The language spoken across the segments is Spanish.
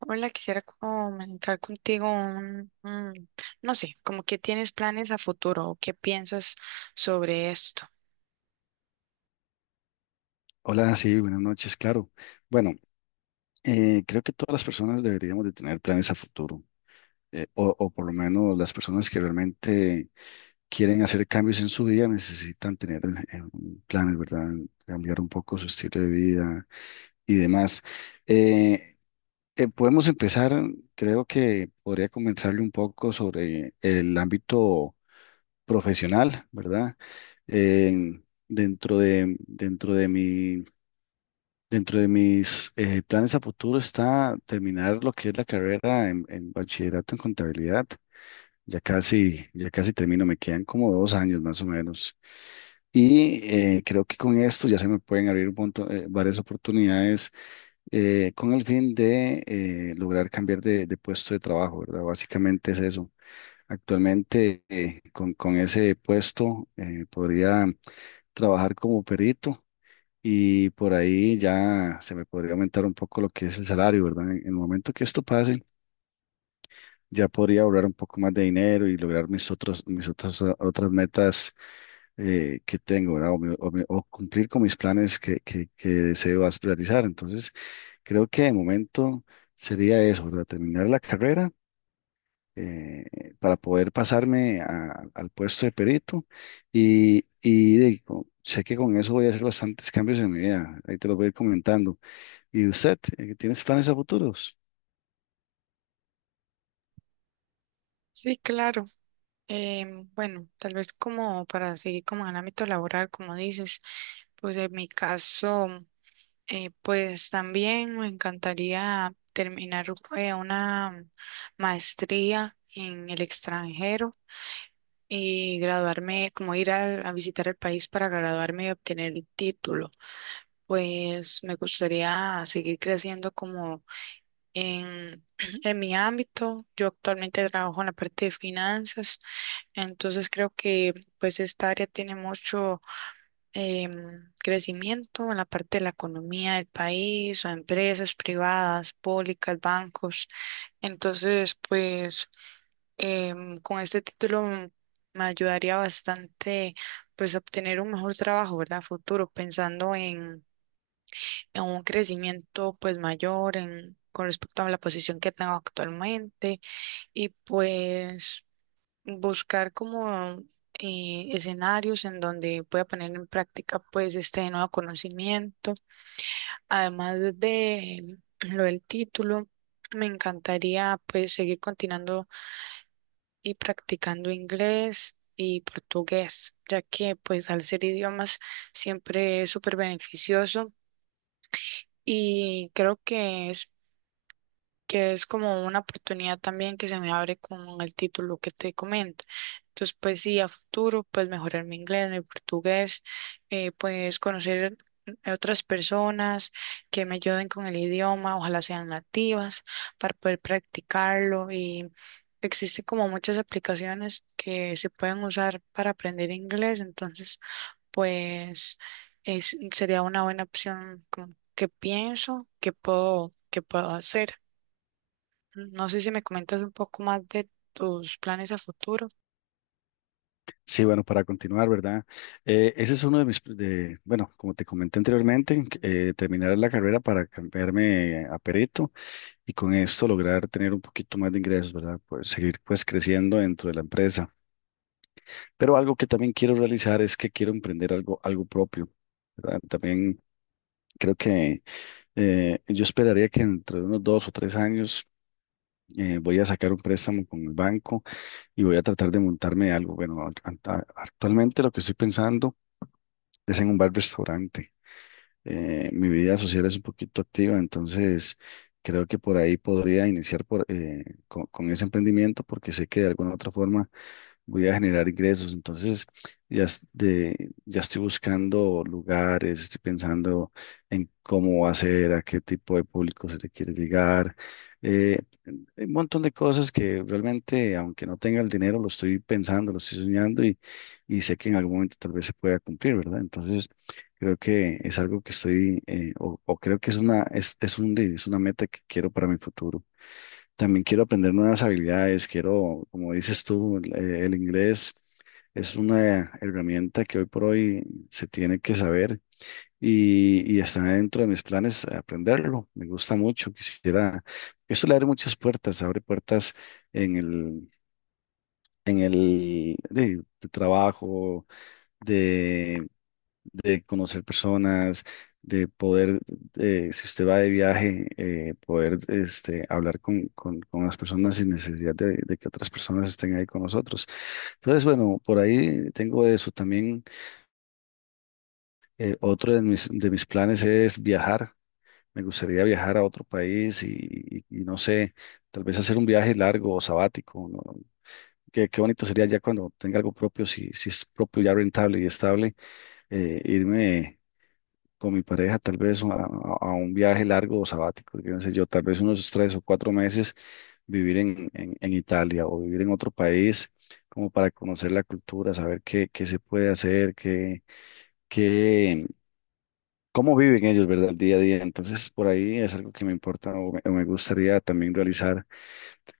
Hola, quisiera comunicar contigo no sé, como que tienes planes a futuro o qué piensas sobre esto. Hola, sí, buenas noches, claro. Bueno, creo que todas las personas deberíamos de tener planes a futuro, o por lo menos las personas que realmente quieren hacer cambios en su vida necesitan tener un planes, ¿verdad? Cambiar un poco su estilo de vida y demás. Eh, Podemos empezar, creo que podría comentarle un poco sobre el ámbito profesional, ¿verdad? En- dentro de, dentro de mi Dentro de mis planes a futuro está terminar lo que es la carrera en bachillerato en contabilidad. Ya casi termino, me quedan como 2 años más o menos. Y creo que con esto ya se me pueden abrir varias oportunidades con el fin de lograr cambiar de puesto de trabajo, ¿verdad? Básicamente es eso. Actualmente con ese puesto podría trabajar como perito y por ahí ya se me podría aumentar un poco lo que es el salario, ¿verdad? En el momento que esto pase, ya podría ahorrar un poco más de dinero y lograr mis otras, otras metas que tengo, ¿verdad? O cumplir con mis planes que deseo aspirarizar. Entonces, creo que de momento sería eso, ¿verdad? Terminar la carrera. eh, para poder al puesto de perito y sé que con eso voy a hacer bastantes cambios en mi vida, ahí te los voy a ir comentando. ¿Y usted tienes planes a futuros? Sí, claro. Bueno, tal vez como para seguir como en el ámbito laboral, como dices, pues en mi caso, pues también me encantaría terminar una maestría en el extranjero y graduarme, como ir a visitar el país para graduarme y obtener el título. Pues me gustaría seguir creciendo como en, en mi ámbito. Yo actualmente trabajo en la parte de finanzas, entonces creo que pues esta área tiene mucho crecimiento en la parte de la economía del país o empresas privadas, públicas, bancos. Entonces pues con este título me ayudaría bastante pues a obtener un mejor trabajo, ¿verdad? Futuro, pensando en un crecimiento pues mayor en, con respecto a la posición que tengo actualmente y pues buscar como escenarios en donde pueda poner en práctica pues este nuevo conocimiento. Además de lo del título, me encantaría pues seguir continuando y practicando inglés y portugués, ya que pues al ser idiomas siempre es súper beneficioso y creo que es como una oportunidad también que se me abre con el título que te comento. Entonces, pues sí, a futuro, pues mejorar mi inglés, mi portugués, pues conocer a otras personas que me ayuden con el idioma, ojalá sean nativas, para poder practicarlo. Y existe como muchas aplicaciones que se pueden usar para aprender inglés, entonces, pues sería una buena opción como que pienso que puedo hacer. No sé si me comentas un poco más de tus planes a futuro. Sí, bueno, para continuar, ¿verdad? Ese es uno de bueno, como te comenté anteriormente, terminar la carrera para cambiarme a perito y con esto lograr tener un poquito más de ingresos, ¿verdad? Pues seguir pues creciendo dentro de la empresa. Pero algo que también quiero realizar es que quiero emprender algo, algo propio, ¿verdad? También creo que yo esperaría que entre unos 2 o 3 años voy a sacar un préstamo con el banco y voy a tratar de montarme algo. Actualmente lo que estoy pensando es en un bar-restaurante. Mi vida social es un poquito activa, entonces creo que por ahí podría iniciar con ese emprendimiento porque sé que de alguna u otra forma voy a generar ingresos. Entonces ya estoy buscando lugares, estoy pensando en cómo hacer, a qué tipo de público se te quiere llegar. Eh, Hay un montón de cosas que realmente, aunque no tenga el dinero, lo estoy pensando, lo estoy soñando y sé que en algún momento tal vez se pueda cumplir, ¿verdad? Entonces, creo que es algo que estoy, o creo que es una, es un, de- es una meta que quiero para mi futuro. También quiero aprender nuevas habilidades, quiero, como dices tú, el inglés es una herramienta que hoy por hoy se tiene que saber y está dentro de mis planes aprenderlo. Me gusta mucho, quisiera. Eso le abre muchas puertas, abre puertas en el, en el de trabajo, de, de conocer personas, de poder, si usted va de viaje, poder este, hablar con las personas sin necesidad de que otras personas estén ahí con nosotros. Entonces, bueno, por ahí tengo eso también. Otro de de mis planes es viajar. Me gustaría viajar a otro país y no sé, tal vez hacer un viaje largo o sabático, ¿no? Qué, qué bonito sería ya cuando tenga algo propio, si, si es propio ya rentable y estable, irme con mi pareja tal vez a un viaje largo o sabático, yo no sé yo, tal vez unos 3 o 4 meses vivir en Italia o vivir en otro país como para conocer la cultura, saber qué, qué se puede hacer, qué, cómo viven ellos, ¿verdad? El día a día. Entonces, por ahí es algo que me importa o me gustaría también realizar.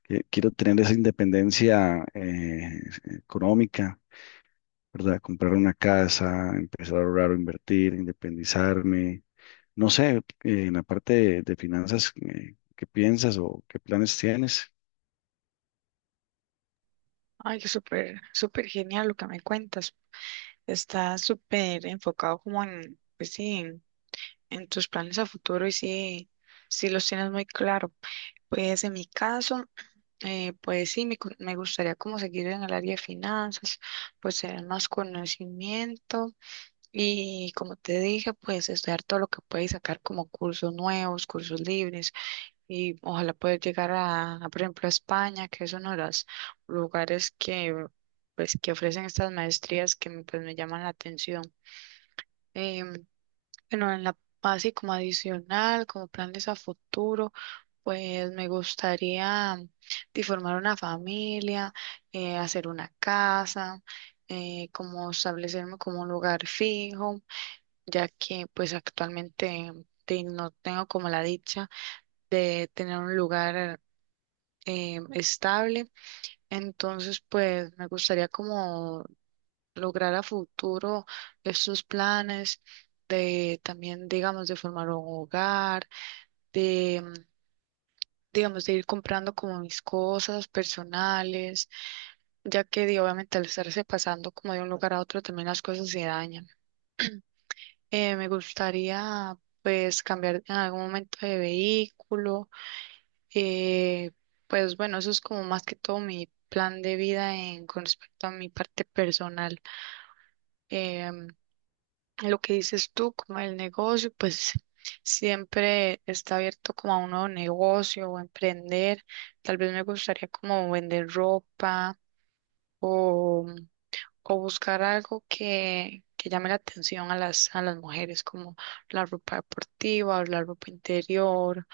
Que Quiero tener esa independencia económica, ¿verdad? Comprar una casa, empezar a ahorrar o invertir, independizarme. No sé, en la parte de finanzas, ¿qué piensas o qué planes tienes? Ay, qué súper, súper genial lo que me cuentas. Estás súper enfocado como en, en tus planes a futuro y sí, sí los tienes muy claro. Pues en mi caso, pues sí, me gustaría como seguir en el área de finanzas, pues tener más conocimiento y como te dije, pues estudiar todo lo que puedes sacar como cursos nuevos, cursos libres y ojalá poder llegar a, por ejemplo, a España, que es uno de los lugares que, pues, que ofrecen estas maestrías que pues, me llaman la atención. Em, bueno, en la así como adicional, como planes a futuro, pues me gustaría de formar una familia, hacer una casa, como establecerme como un lugar fijo, ya que pues actualmente no tengo como la dicha de tener un lugar estable. Entonces, pues me gustaría como lograr a futuro estos planes de también, digamos, de formar un hogar, de, mm, digamos, de ir comprando como mis cosas personales, ya que di, obviamente al estarse pasando como de un lugar a otro también las cosas se dañan. Me gustaría pues cambiar en algún momento de vehículo. Eh, pues bueno, eso es como más que todo mi plan de vida en, con respecto a mi parte personal. Em, lo que dices tú, como el negocio, pues siempre está abierto como a un nuevo negocio o emprender. Tal vez me gustaría como vender ropa o, o buscar algo que llame la atención a las mujeres, como la ropa deportiva o la ropa interior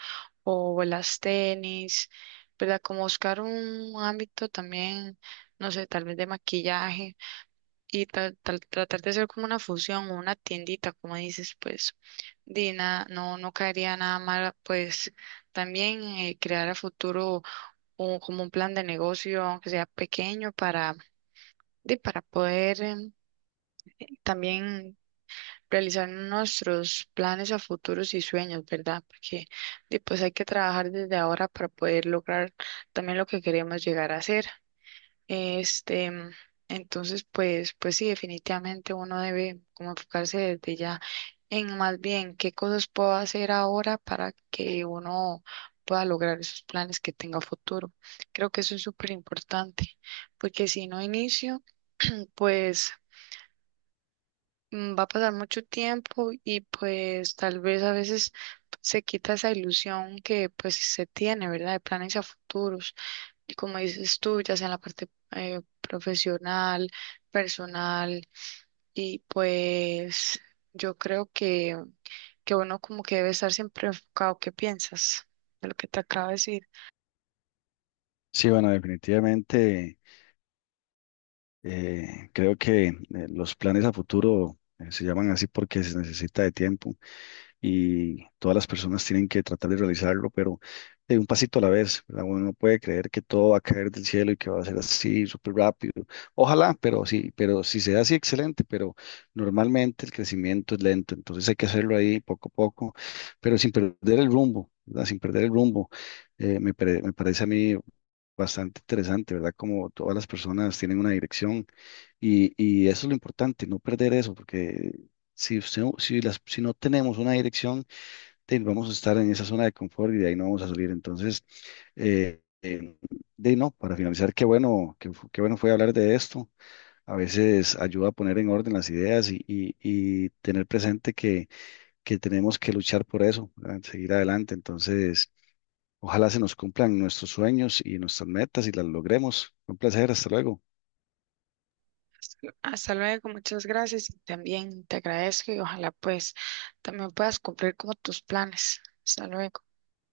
o las tenis, ¿verdad? Como buscar un ámbito también, no sé, tal vez de maquillaje y tratar de hacer como una fusión o una tiendita, como dices, pues, Dina, no, no caería nada mal, pues, también crear a futuro como un plan de negocio, aunque sea pequeño, para, de, para poder también realizar nuestros planes a futuros y sueños, ¿verdad? Porque pues hay que trabajar desde ahora para poder lograr también lo que queremos llegar a hacer. Este, entonces, pues, pues sí, definitivamente uno debe como enfocarse desde ya en más bien qué cosas puedo hacer ahora para que uno pueda lograr esos planes que tenga a futuro. Creo que eso es súper importante, porque si no inicio, pues va a pasar mucho tiempo y pues tal vez a veces se quita esa ilusión que pues se tiene, ¿verdad? De planes a futuros. Y como dices tú, ya sea en la parte profesional, personal, y pues yo creo que uno como que debe estar siempre enfocado. ¿Qué piensas de lo que te acabo de decir? Sí, bueno, definitivamente creo que los planes a futuro se llaman así porque se necesita de tiempo. Y todas las personas tienen que tratar de realizarlo, pero de un pasito a la vez, ¿verdad? Uno no puede creer que todo va a caer del cielo y que va a ser así, súper rápido. Ojalá, pero sí, pero si se da así, excelente, pero normalmente el crecimiento es lento, entonces hay que hacerlo ahí poco a poco, pero sin perder el rumbo, ¿verdad? Sin perder el rumbo. Me parece a mí bastante interesante, ¿verdad? Como todas las personas tienen una dirección y eso es lo importante, no perder eso, porque si no tenemos una dirección, vamos a estar en esa zona de confort y de ahí no vamos a salir. Entonces, eh, eh, de no, para finalizar, qué bueno fue hablar de esto. A veces ayuda a poner en orden las ideas y tener presente que tenemos que luchar por eso, ¿verdad? Seguir adelante. Entonces... Ojalá se nos cumplan nuestros sueños y nuestras metas y las logremos. Un placer, hasta luego. Hasta luego, muchas gracias y también te agradezco y ojalá pues también puedas cumplir como tus planes. Hasta luego.